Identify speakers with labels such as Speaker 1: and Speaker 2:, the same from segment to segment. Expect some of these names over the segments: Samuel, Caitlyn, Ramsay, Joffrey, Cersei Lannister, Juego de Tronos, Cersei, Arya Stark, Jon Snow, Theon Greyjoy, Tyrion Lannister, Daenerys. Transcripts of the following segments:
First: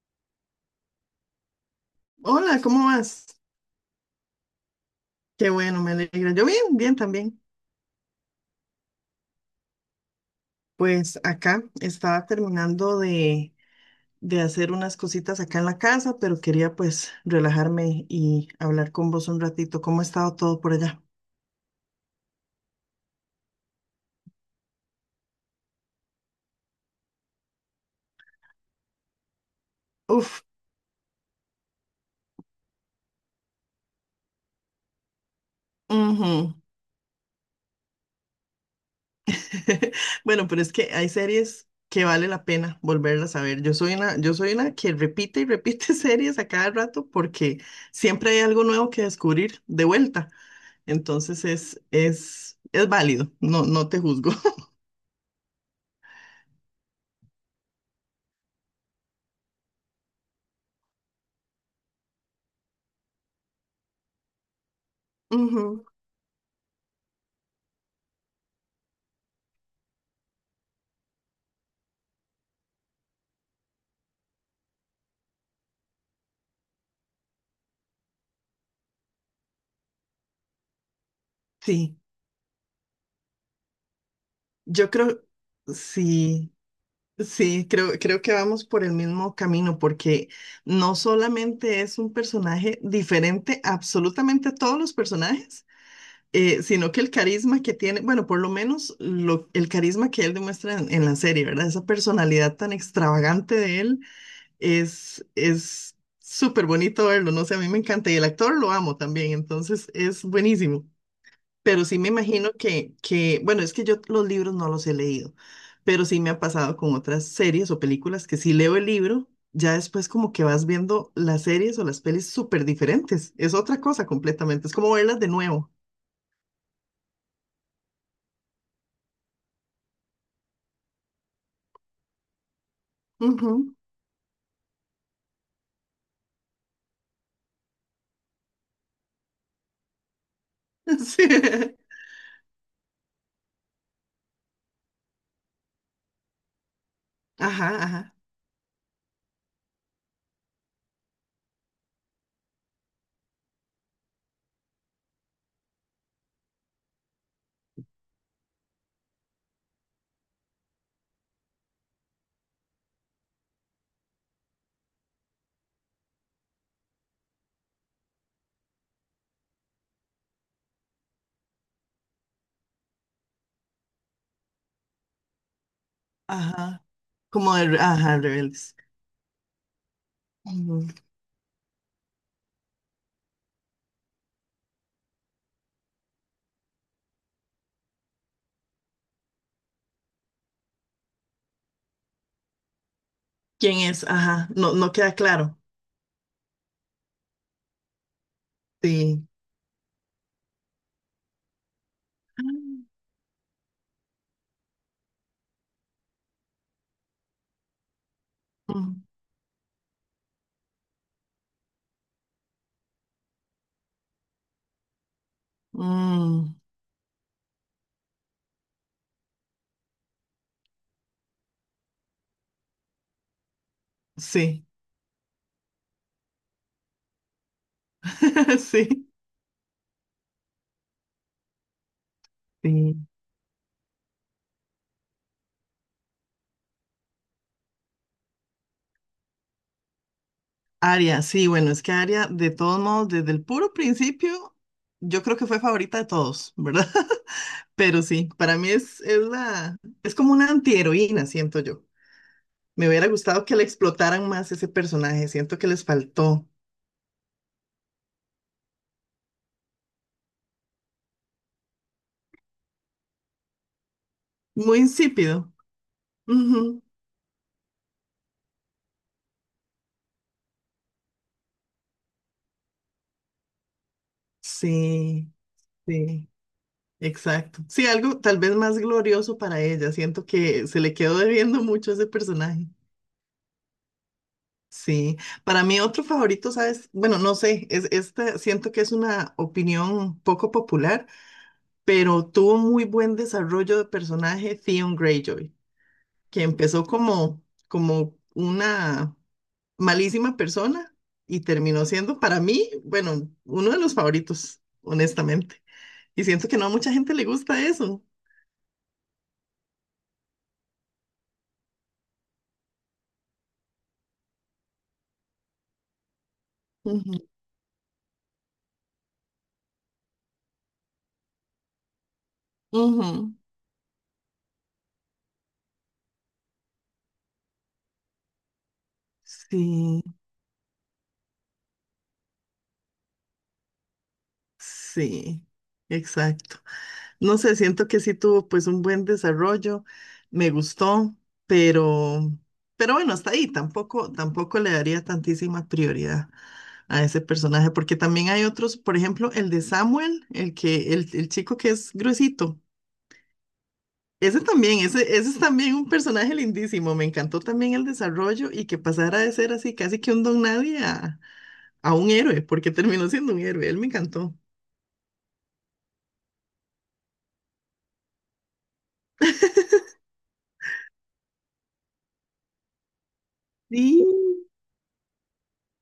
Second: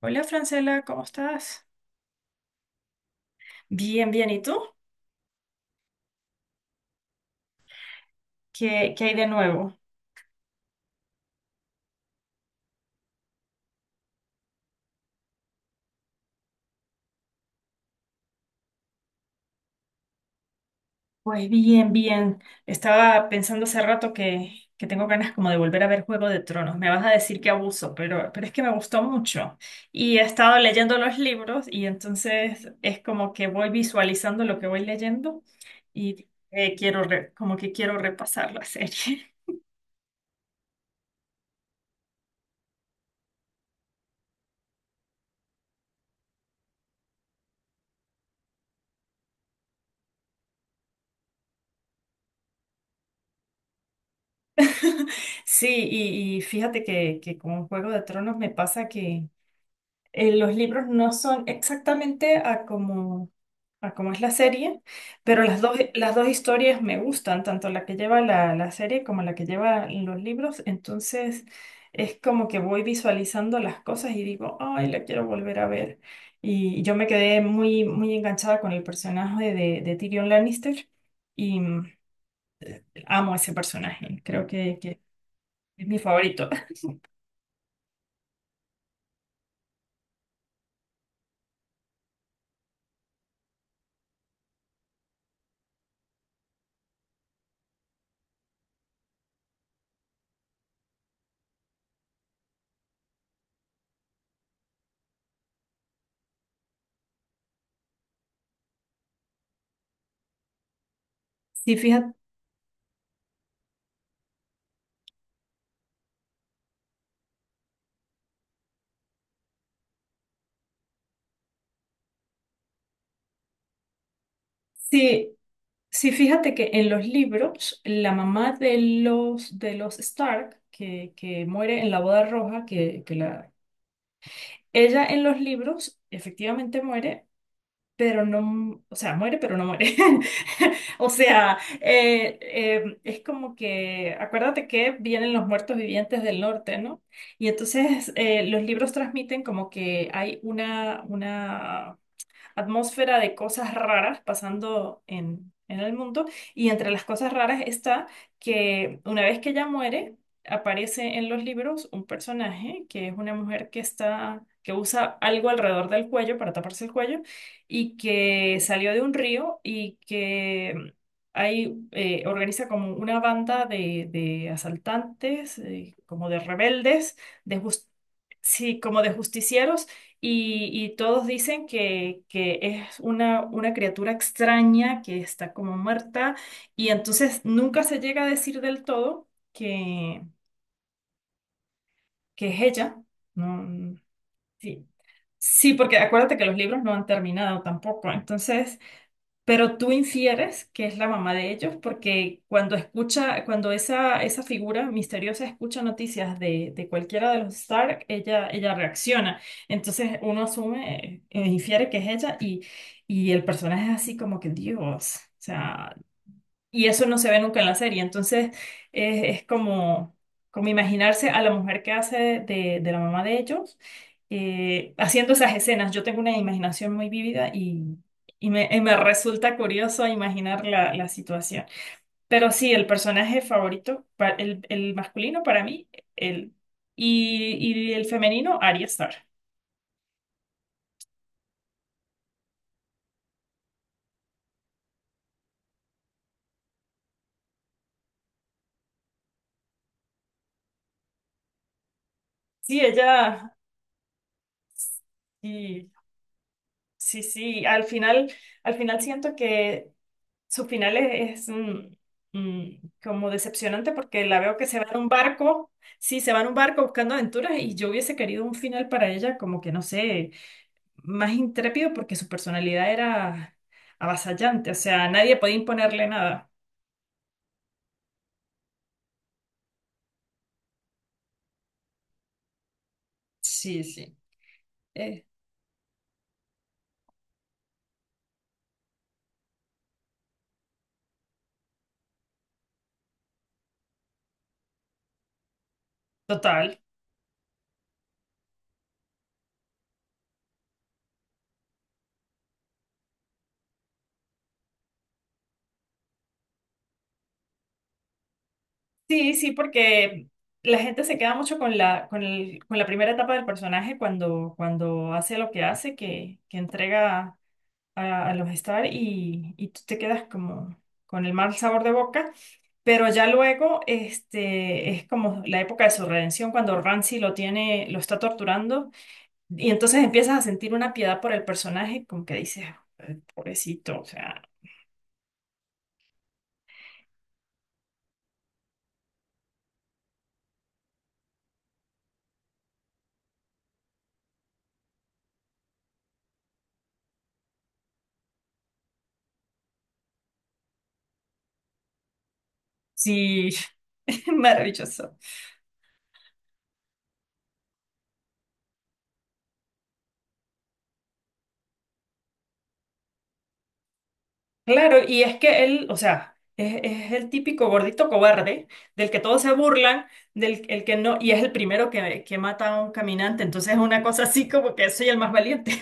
Speaker 1: Hola Francela, ¿cómo estás?
Speaker 2: Hola, ¿cómo vas?
Speaker 1: Bien, bien. ¿Y tú?
Speaker 2: Qué bueno, me alegra. Yo bien, bien también.
Speaker 1: ¿Qué hay de nuevo?
Speaker 2: Pues acá estaba terminando de hacer unas cositas acá en la casa, pero quería pues relajarme y hablar con vos un ratito. ¿Cómo ha estado todo por allá?
Speaker 1: Pues bien, bien. Estaba pensando hace rato que tengo ganas como de volver a ver Juego de Tronos. Me vas a decir que abuso, pero es que me gustó mucho. Y he
Speaker 2: Uf,
Speaker 1: estado leyendo los libros y entonces es como que voy visualizando lo que voy leyendo y
Speaker 2: ujú.
Speaker 1: como que quiero repasar la serie.
Speaker 2: Bueno, pero es que hay series que vale la pena volverlas a ver. Yo soy una que repite y repite series a cada rato porque siempre hay algo nuevo que descubrir de vuelta. Entonces es válido, no, no te juzgo.
Speaker 1: Sí, y fíjate que con Juego de Tronos me pasa que los libros no son exactamente a como es la serie, pero las dos,
Speaker 2: Ujú.
Speaker 1: las dos historias me gustan, tanto la que lleva la serie como la que lleva los libros. Entonces es como que voy visualizando las cosas y digo, ay, la quiero volver a ver. Y yo me quedé muy enganchada con el personaje de Tyrion Lannister y
Speaker 2: Sí,
Speaker 1: amo ese personaje. Creo que,
Speaker 2: yo
Speaker 1: que
Speaker 2: creo,
Speaker 1: es mi favorito.
Speaker 2: sí, sí, creo que vamos por el mismo camino, porque no solamente es un personaje diferente absolutamente a todos los personajes, sino que el carisma que tiene, bueno, por lo menos lo- el carisma que él demuestra en la serie, ¿verdad? Esa personalidad tan extravagante de él es súper bonito verlo, no sé, a mí me encanta y el actor lo amo también, entonces es buenísimo.
Speaker 1: Sí,
Speaker 2: Pero sí me
Speaker 1: fíjate.
Speaker 2: imagino que, bueno, es que yo los libros no los he leído, pero sí me ha pasado con otras series o películas que si leo el libro, ya después como que vas viendo las series o las pelis súper diferentes. Es otra cosa completamente, es como verlas de
Speaker 1: Sí,
Speaker 2: nuevo.
Speaker 1: sí, fíjate que en los libros, la mamá de los Stark, que muere en la boda roja,
Speaker 2: Ujú.
Speaker 1: ella en los libros efectivamente muere, pero no, o sea, muere, pero no muere. O sea,
Speaker 2: Sí.
Speaker 1: es como que, acuérdate que vienen los muertos vivientes del norte, ¿no? Y
Speaker 2: Ajá,
Speaker 1: entonces
Speaker 2: ajá,
Speaker 1: los libros transmiten como que hay una atmósfera de cosas raras pasando en el mundo. Y entre las cosas raras está que una vez que ella muere, aparece en los libros un personaje que es una mujer que está, que usa algo alrededor del cuello para taparse el cuello y que salió de un río y que ahí organiza como una banda de asaltantes, como de
Speaker 2: ajá.
Speaker 1: rebeldes,
Speaker 2: Como
Speaker 1: de
Speaker 2: de, re-
Speaker 1: jus-
Speaker 2: ajá, rebeldes.
Speaker 1: sí, como de justicieros y,
Speaker 2: Ujú.
Speaker 1: y todos dicen que es una criatura extraña que está como muerta y entonces nunca se llega a decir del todo que es ella.
Speaker 2: ¿Quién
Speaker 1: No,
Speaker 2: es? Ajá, no,
Speaker 1: sí.
Speaker 2: no queda claro.
Speaker 1: Sí, porque acuérdate que los libros no han terminado tampoco. Entonces,
Speaker 2: Sí.
Speaker 1: pero tú infieres que es la mamá de ellos porque cuando
Speaker 2: Ah.
Speaker 1: escucha, cuando esa figura misteriosa escucha noticias de cualquiera de los Stark, ella
Speaker 2: Mm,
Speaker 1: reacciona. Entonces uno asume, infiere que es ella y el personaje es así como que Dios. O sea,
Speaker 2: mm,
Speaker 1: y eso no se ve nunca en la serie. Entonces es como, como imaginarse a la mujer que hace de la mamá de ellos
Speaker 2: sí,
Speaker 1: haciendo esas escenas. Yo tengo una imaginación muy vívida y, y me, y
Speaker 2: sí,
Speaker 1: me resulta curioso imaginar la situación. Pero sí, el
Speaker 2: sí.
Speaker 1: personaje favorito, el masculino para mí, el, y, y el femenino, Arya Stark.
Speaker 2: Aria, sí, bueno, es que Aria, de todos modos, desde el puro principio, yo creo que fue favorita de todos, ¿verdad? Pero sí, para mí es la, es como una antiheroína, siento yo.
Speaker 1: Sí,
Speaker 2: Me hubiera gustado
Speaker 1: ella,
Speaker 2: que le explotaran más ese personaje, siento que les
Speaker 1: y,
Speaker 2: faltó.
Speaker 1: sí, sí, al final siento que su final es, como decepcionante porque la veo que
Speaker 2: Muy
Speaker 1: se va en un
Speaker 2: insípido.
Speaker 1: barco, sí, se va en un barco
Speaker 2: Ujú.
Speaker 1: buscando aventuras y yo hubiese querido un final para ella como que, no sé, más intrépido porque su personalidad era avasallante, o sea,
Speaker 2: Sí,
Speaker 1: nadie podía imponerle
Speaker 2: sí,
Speaker 1: nada.
Speaker 2: exacto. Sí, algo tal vez más glorioso para ella, siento que se le quedó debiendo mucho a ese personaje.
Speaker 1: Sí, sí.
Speaker 2: Sí,
Speaker 1: Eh,
Speaker 2: para mí otro favorito, ¿sabes? Bueno, no sé, es este, siento que es una opinión poco popular, pero tuvo muy buen desarrollo de personaje Theon Greyjoy, que
Speaker 1: total.
Speaker 2: empezó como, como una malísima persona y terminó siendo para mí, bueno, uno de los favoritos, honestamente. Y siento que no a mucha gente le gusta eso.
Speaker 1: Sí, sí, porque la gente se queda mucho con la, con la primera etapa del personaje cuando, cuando hace lo que hace, que
Speaker 2: Ujú,
Speaker 1: entrega. A, a los estar y tú te quedas como con el mal sabor de boca, pero ya
Speaker 2: ujú.
Speaker 1: luego este, es como la época de su redención cuando Ramsay lo tiene, lo está torturando y entonces
Speaker 2: Sí,
Speaker 1: empiezas a sentir una piedad por el personaje, como que dices, "Ay, pobrecito, o sea,
Speaker 2: sí, exacto. No sé, siento que sí tuvo pues un buen desarrollo, me gustó, pero, pero bueno, hasta ahí tampoco, tampoco le daría tantísima prioridad a ese personaje, porque también hay otros, por ejemplo, el de Samuel, el que, el chico que es gruesito.
Speaker 1: sí,
Speaker 2: Ese también, ese,
Speaker 1: maravilloso.
Speaker 2: ese es también un personaje lindísimo. Me encantó también el desarrollo y que pasara de ser así casi que un don nadie a, a un héroe, porque terminó siendo un héroe. Él me encantó.
Speaker 1: Claro, y es que él, o sea... es el típico gordito cobarde del que todos se burlan, del el que no, y es el primero que mata a un caminante, entonces es una
Speaker 2: Sí,
Speaker 1: cosa así como que soy el más valiente.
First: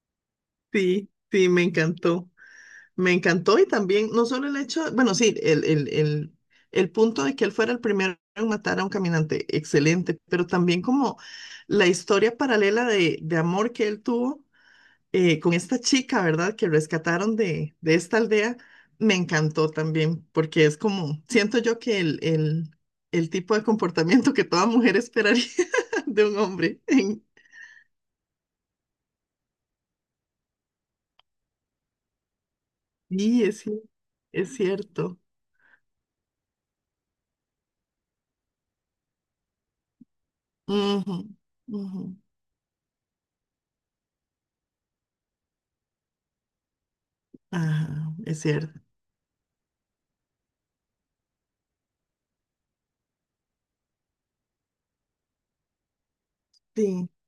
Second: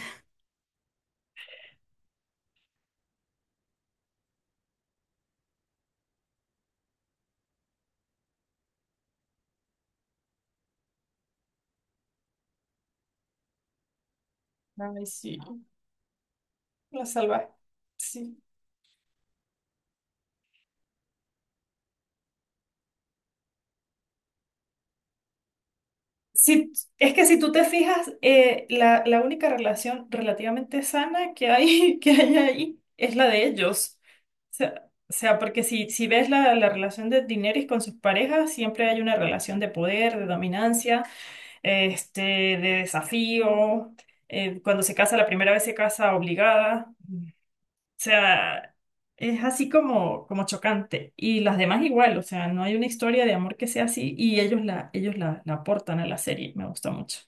Speaker 2: sí, sí, me encantó. Me encantó y también, no solo el hecho, bueno, sí, el punto de que él fuera el primero en matar a un caminante, excelente, pero también como la historia paralela de amor que él tuvo
Speaker 1: Ay, sí,
Speaker 2: con esta chica, ¿verdad? Que
Speaker 1: la
Speaker 2: rescataron
Speaker 1: salvaje.
Speaker 2: de esta
Speaker 1: Sí.
Speaker 2: aldea, me encantó también, porque es como, siento yo que el tipo de comportamiento que toda mujer esperaría de un
Speaker 1: Si,
Speaker 2: hombre.
Speaker 1: es que si tú te fijas, la única relación relativamente sana que hay, que hay ahí es la
Speaker 2: Sí,
Speaker 1: de
Speaker 2: es, cier-
Speaker 1: ellos.
Speaker 2: es
Speaker 1: O
Speaker 2: cierto.
Speaker 1: sea, porque si, si ves la relación de Daenerys con sus parejas, siempre hay una relación de poder, de dominancia,
Speaker 2: Ujú, ujú.
Speaker 1: este, de desafío. Cuando se casa la primera vez se casa obligada. O
Speaker 2: Ajá, es cierto.
Speaker 1: sea, es así como, como chocante. Y las demás igual, o sea, no hay una historia de amor que sea así y ellos la, la aportan a la serie. Me gusta
Speaker 2: Sí,
Speaker 1: mucho.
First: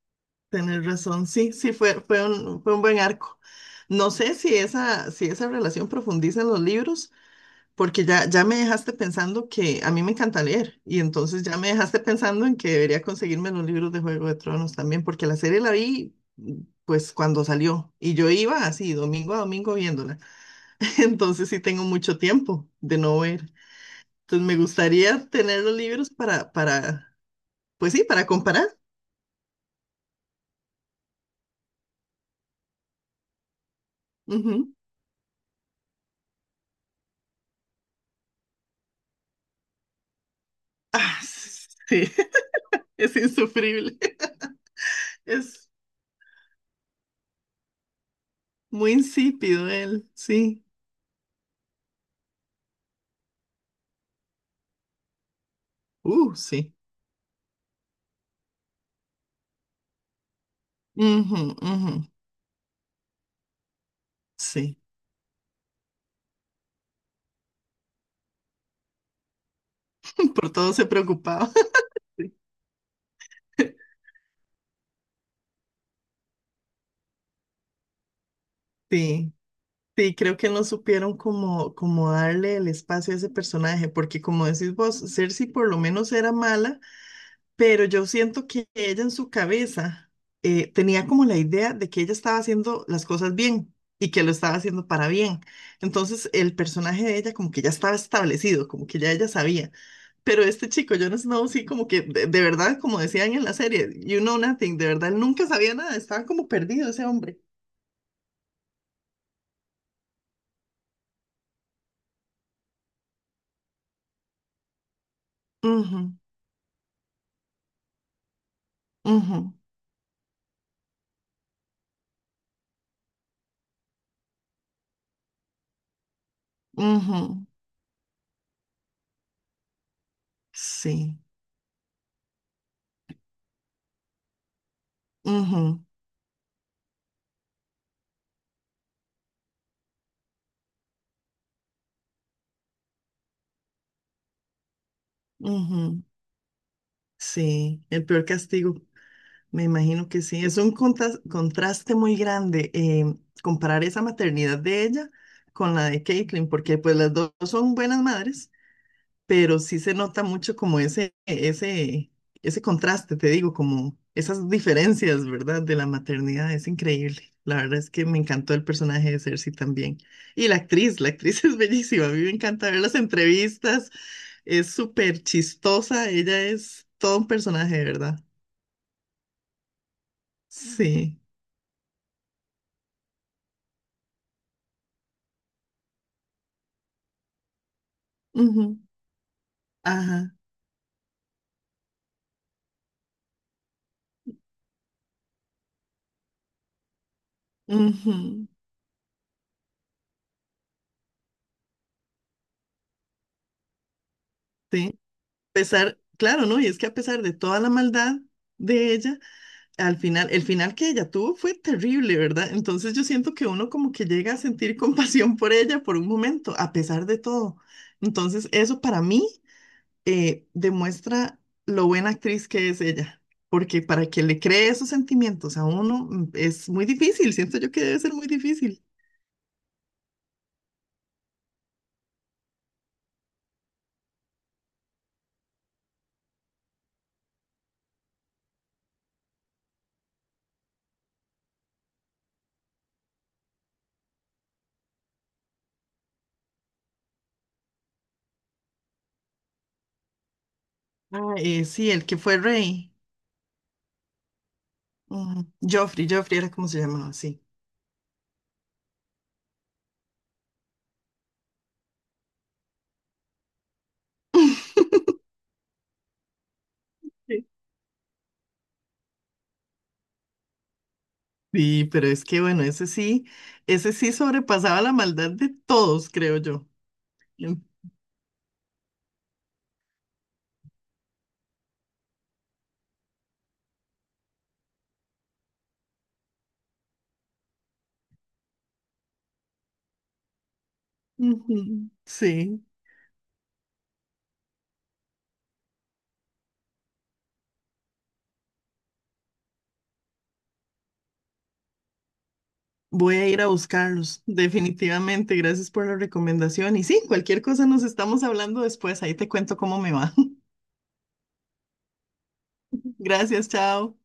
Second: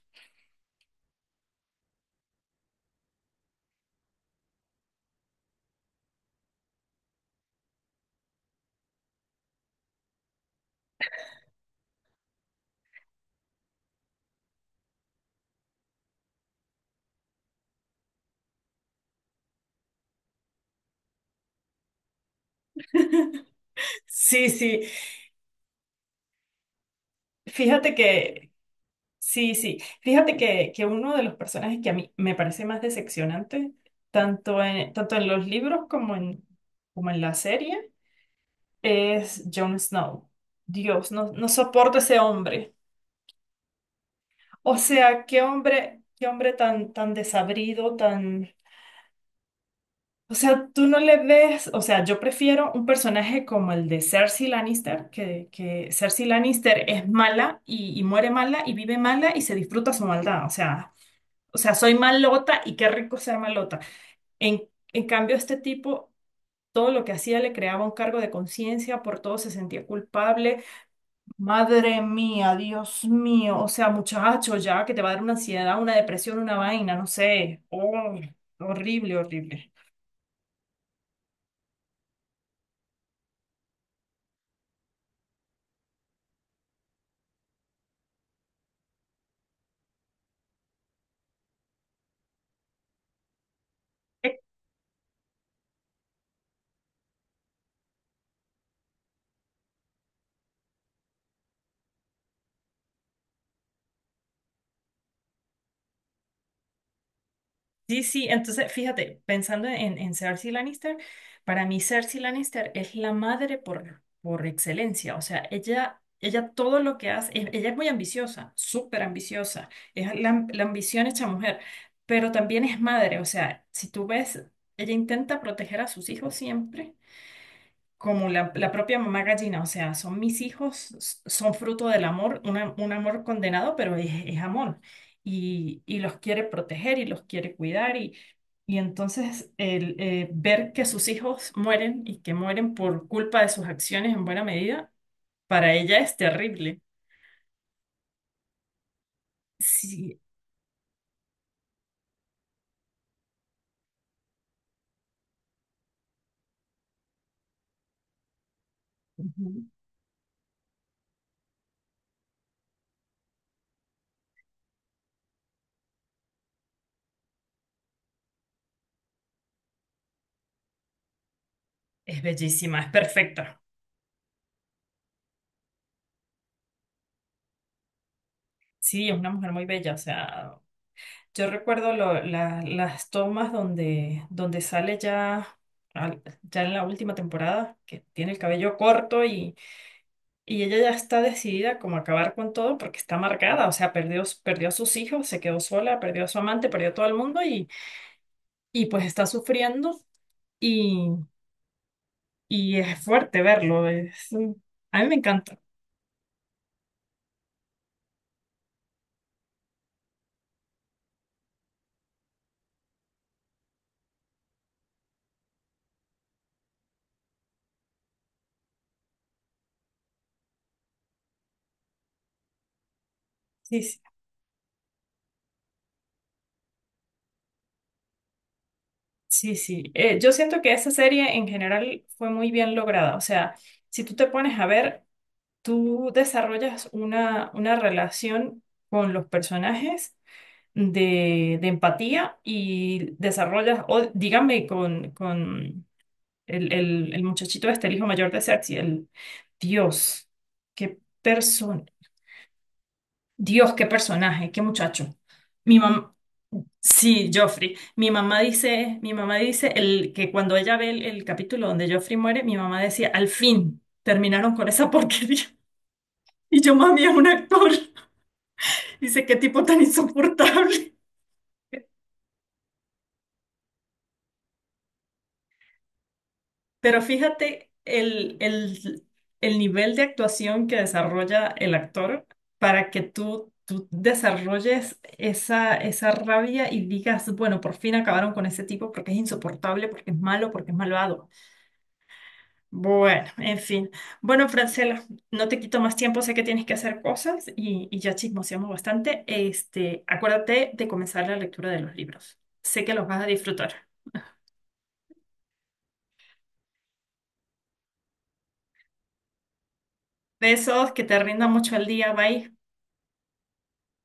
Speaker 2: tenés razón. Sí, sí, fue, fue un buen arco. No sé si esa, si esa relación profundiza en los libros, porque ya, ya me dejaste pensando que a mí me encanta leer, y entonces ya me dejaste pensando en que debería conseguirme los libros de Juego de Tronos también, porque la serie la vi pues cuando salió, y yo iba así, domingo a domingo viéndola. Entonces sí tengo mucho tiempo de no ver. Entonces
Speaker 1: Sí,
Speaker 2: me
Speaker 1: sí.
Speaker 2: gustaría tener los libros pues
Speaker 1: Fíjate
Speaker 2: sí, para
Speaker 1: que,
Speaker 2: comparar.
Speaker 1: sí, sí. Fíjate que uno de los personajes que a mí me parece más decepcionante, tanto
Speaker 2: Ujú.
Speaker 1: en, tanto en los libros como en, como en la serie, es Jon Snow. Dios,
Speaker 2: Ah,
Speaker 1: no, no soporto
Speaker 2: sí.
Speaker 1: ese hombre.
Speaker 2: Es insufrible.
Speaker 1: O sea,
Speaker 2: Es
Speaker 1: qué hombre tan, tan desabrido, tan...
Speaker 2: muy insípido él,
Speaker 1: O
Speaker 2: sí.
Speaker 1: sea, tú no le ves, o sea, yo prefiero un personaje como el de Cersei Lannister, que Cersei
Speaker 2: Sí.
Speaker 1: Lannister es mala y muere mala y vive mala y se disfruta su maldad.
Speaker 2: Ujú,
Speaker 1: O sea,
Speaker 2: ujú.
Speaker 1: soy malota y qué rico ser malota. En,
Speaker 2: Sí.
Speaker 1: en cambio, este tipo, todo lo que hacía le creaba un cargo de conciencia, por todo se sentía
Speaker 2: Por
Speaker 1: culpable.
Speaker 2: todo se preocupaba.
Speaker 1: Madre
Speaker 2: Sí,
Speaker 1: mía, Dios mío, o sea, muchacho, ya que te va a dar una ansiedad, una depresión, una vaina, no sé. Oh, horrible,
Speaker 2: sí,
Speaker 1: horrible.
Speaker 2: sí, creo que no supieron cómo, cómo darle el espacio a ese personaje, porque como decís vos, Cersei por lo menos era mala. Pero yo siento que ella en su cabeza tenía como la idea de que ella estaba haciendo las cosas bien y que lo estaba haciendo para bien. Entonces el personaje de ella como que ya estaba establecido, como que ya ella sabía. Pero este chico, Jon Snow, sí como que de verdad, como decían en la serie, you know nothing, de verdad, él nunca sabía nada, estaba como perdido ese hombre.
Speaker 1: Sí, sí, entonces fíjate, pensando en Cersei Lannister, para mí Cersei Lannister es la madre por excelencia, o sea, ella,
Speaker 2: Ujú,
Speaker 1: ella todo lo que hace, ella es muy ambiciosa, súper
Speaker 2: ujú,
Speaker 1: ambiciosa, es la, la ambición hecha mujer, pero también es madre, o sea, si tú ves, ella intenta proteger a sus hijos siempre,
Speaker 2: ujú.
Speaker 1: como la propia mamá gallina, o sea, son mis hijos,
Speaker 2: Sí,
Speaker 1: son fruto del amor, un amor condenado, pero es amor.
Speaker 2: ujú,
Speaker 1: Y los quiere proteger y los quiere cuidar. Y entonces el ver que sus hijos mueren y que mueren por culpa de sus acciones en buena medida, para ella
Speaker 2: ujú.
Speaker 1: es terrible.
Speaker 2: Sí, el peor castigo. Me imagino
Speaker 1: Sí,
Speaker 2: que sí, es un contas- contraste muy grande comparar esa maternidad de ella con la de Caitlyn, porque pues las dos son buenas madres, pero
Speaker 1: ujú.
Speaker 2: sí se nota mucho como ese, ese contraste, te digo, como esas diferencias, ¿verdad? De la maternidad, es increíble. La verdad es que me encantó el personaje de Cersei también. Y la actriz es bellísima, a
Speaker 1: Es
Speaker 2: mí me encanta
Speaker 1: bellísima,
Speaker 2: ver
Speaker 1: es
Speaker 2: las
Speaker 1: perfecta.
Speaker 2: entrevistas, es súper chistosa, ella es todo un personaje, ¿verdad?
Speaker 1: Sí, es una mujer muy bella, o sea.
Speaker 2: Sí.
Speaker 1: Yo recuerdo las tomas donde, donde sale ya, ya en la última temporada, que tiene el cabello
Speaker 2: Ujú.
Speaker 1: corto
Speaker 2: Ajá.
Speaker 1: y ella ya está decidida como a acabar con todo porque está amargada, o sea, perdió, perdió a sus hijos, se quedó sola, perdió a su amante, perdió a todo el mundo
Speaker 2: Ujú.
Speaker 1: y pues está sufriendo y, y es fuerte verlo. Es,
Speaker 2: Sí.
Speaker 1: a mí me
Speaker 2: A
Speaker 1: encanta.
Speaker 2: pesar, claro, ¿no? Y es que a pesar de toda la maldad de ella, al final, el final que ella tuvo fue terrible, ¿verdad? Entonces yo siento que uno como que llega a sentir compasión por ella por un momento, a pesar de todo. Entonces, eso para mí demuestra lo buena actriz que es ella, porque
Speaker 1: Sí, sí,
Speaker 2: para que le cree esos sentimientos a uno es muy difícil, siento yo que debe ser muy difícil.
Speaker 1: sí. Sí. Yo siento que esa serie en general fue muy bien lograda, o sea, si tú te pones a ver... Tú desarrollas una relación con los personajes de empatía y desarrollas, o dígame, con el muchachito este, el hijo mayor de Cersei, el Dios, qué
Speaker 2: Ah.
Speaker 1: persona,
Speaker 2: Sí, el que fue rey,
Speaker 1: Dios, qué personaje, qué muchacho.
Speaker 2: ujú,
Speaker 1: Mi
Speaker 2: Joffrey,
Speaker 1: mamá,
Speaker 2: Joffrey era como se llamaba,
Speaker 1: sí,
Speaker 2: sí.
Speaker 1: Joffrey. Mi mamá dice el, que cuando ella ve el capítulo donde Joffrey muere, mi mamá decía, al fin, terminaron con esa porquería. Y yo, mami, es un
Speaker 2: Sí.
Speaker 1: actor. Dice, qué tipo tan insoportable.
Speaker 2: Sí, pero es que bueno, ese sí sobrepasaba la maldad de todos, creo yo.
Speaker 1: Pero
Speaker 2: Lu.
Speaker 1: fíjate el nivel de actuación que desarrolla el actor para que tú desarrolles esa rabia y digas, bueno, por fin acabaron con ese tipo porque es insoportable, porque es malo, porque es malvado.
Speaker 2: Ujú. Sí,
Speaker 1: Bueno, en fin. Bueno, Francela, no te quito más tiempo, sé que tienes que hacer cosas y ya chismoseamos bastante. Este, acuérdate de comenzar la lectura de los libros. Sé que los
Speaker 2: voy
Speaker 1: vas a
Speaker 2: a ir a
Speaker 1: disfrutar.
Speaker 2: buscarlos, definitivamente. Gracias por la recomendación. Y sí, cualquier cosa nos estamos hablando después. Ahí te cuento cómo me va.
Speaker 1: Besos, que te rinda mucho el día, bye.
Speaker 2: Gracias, chao.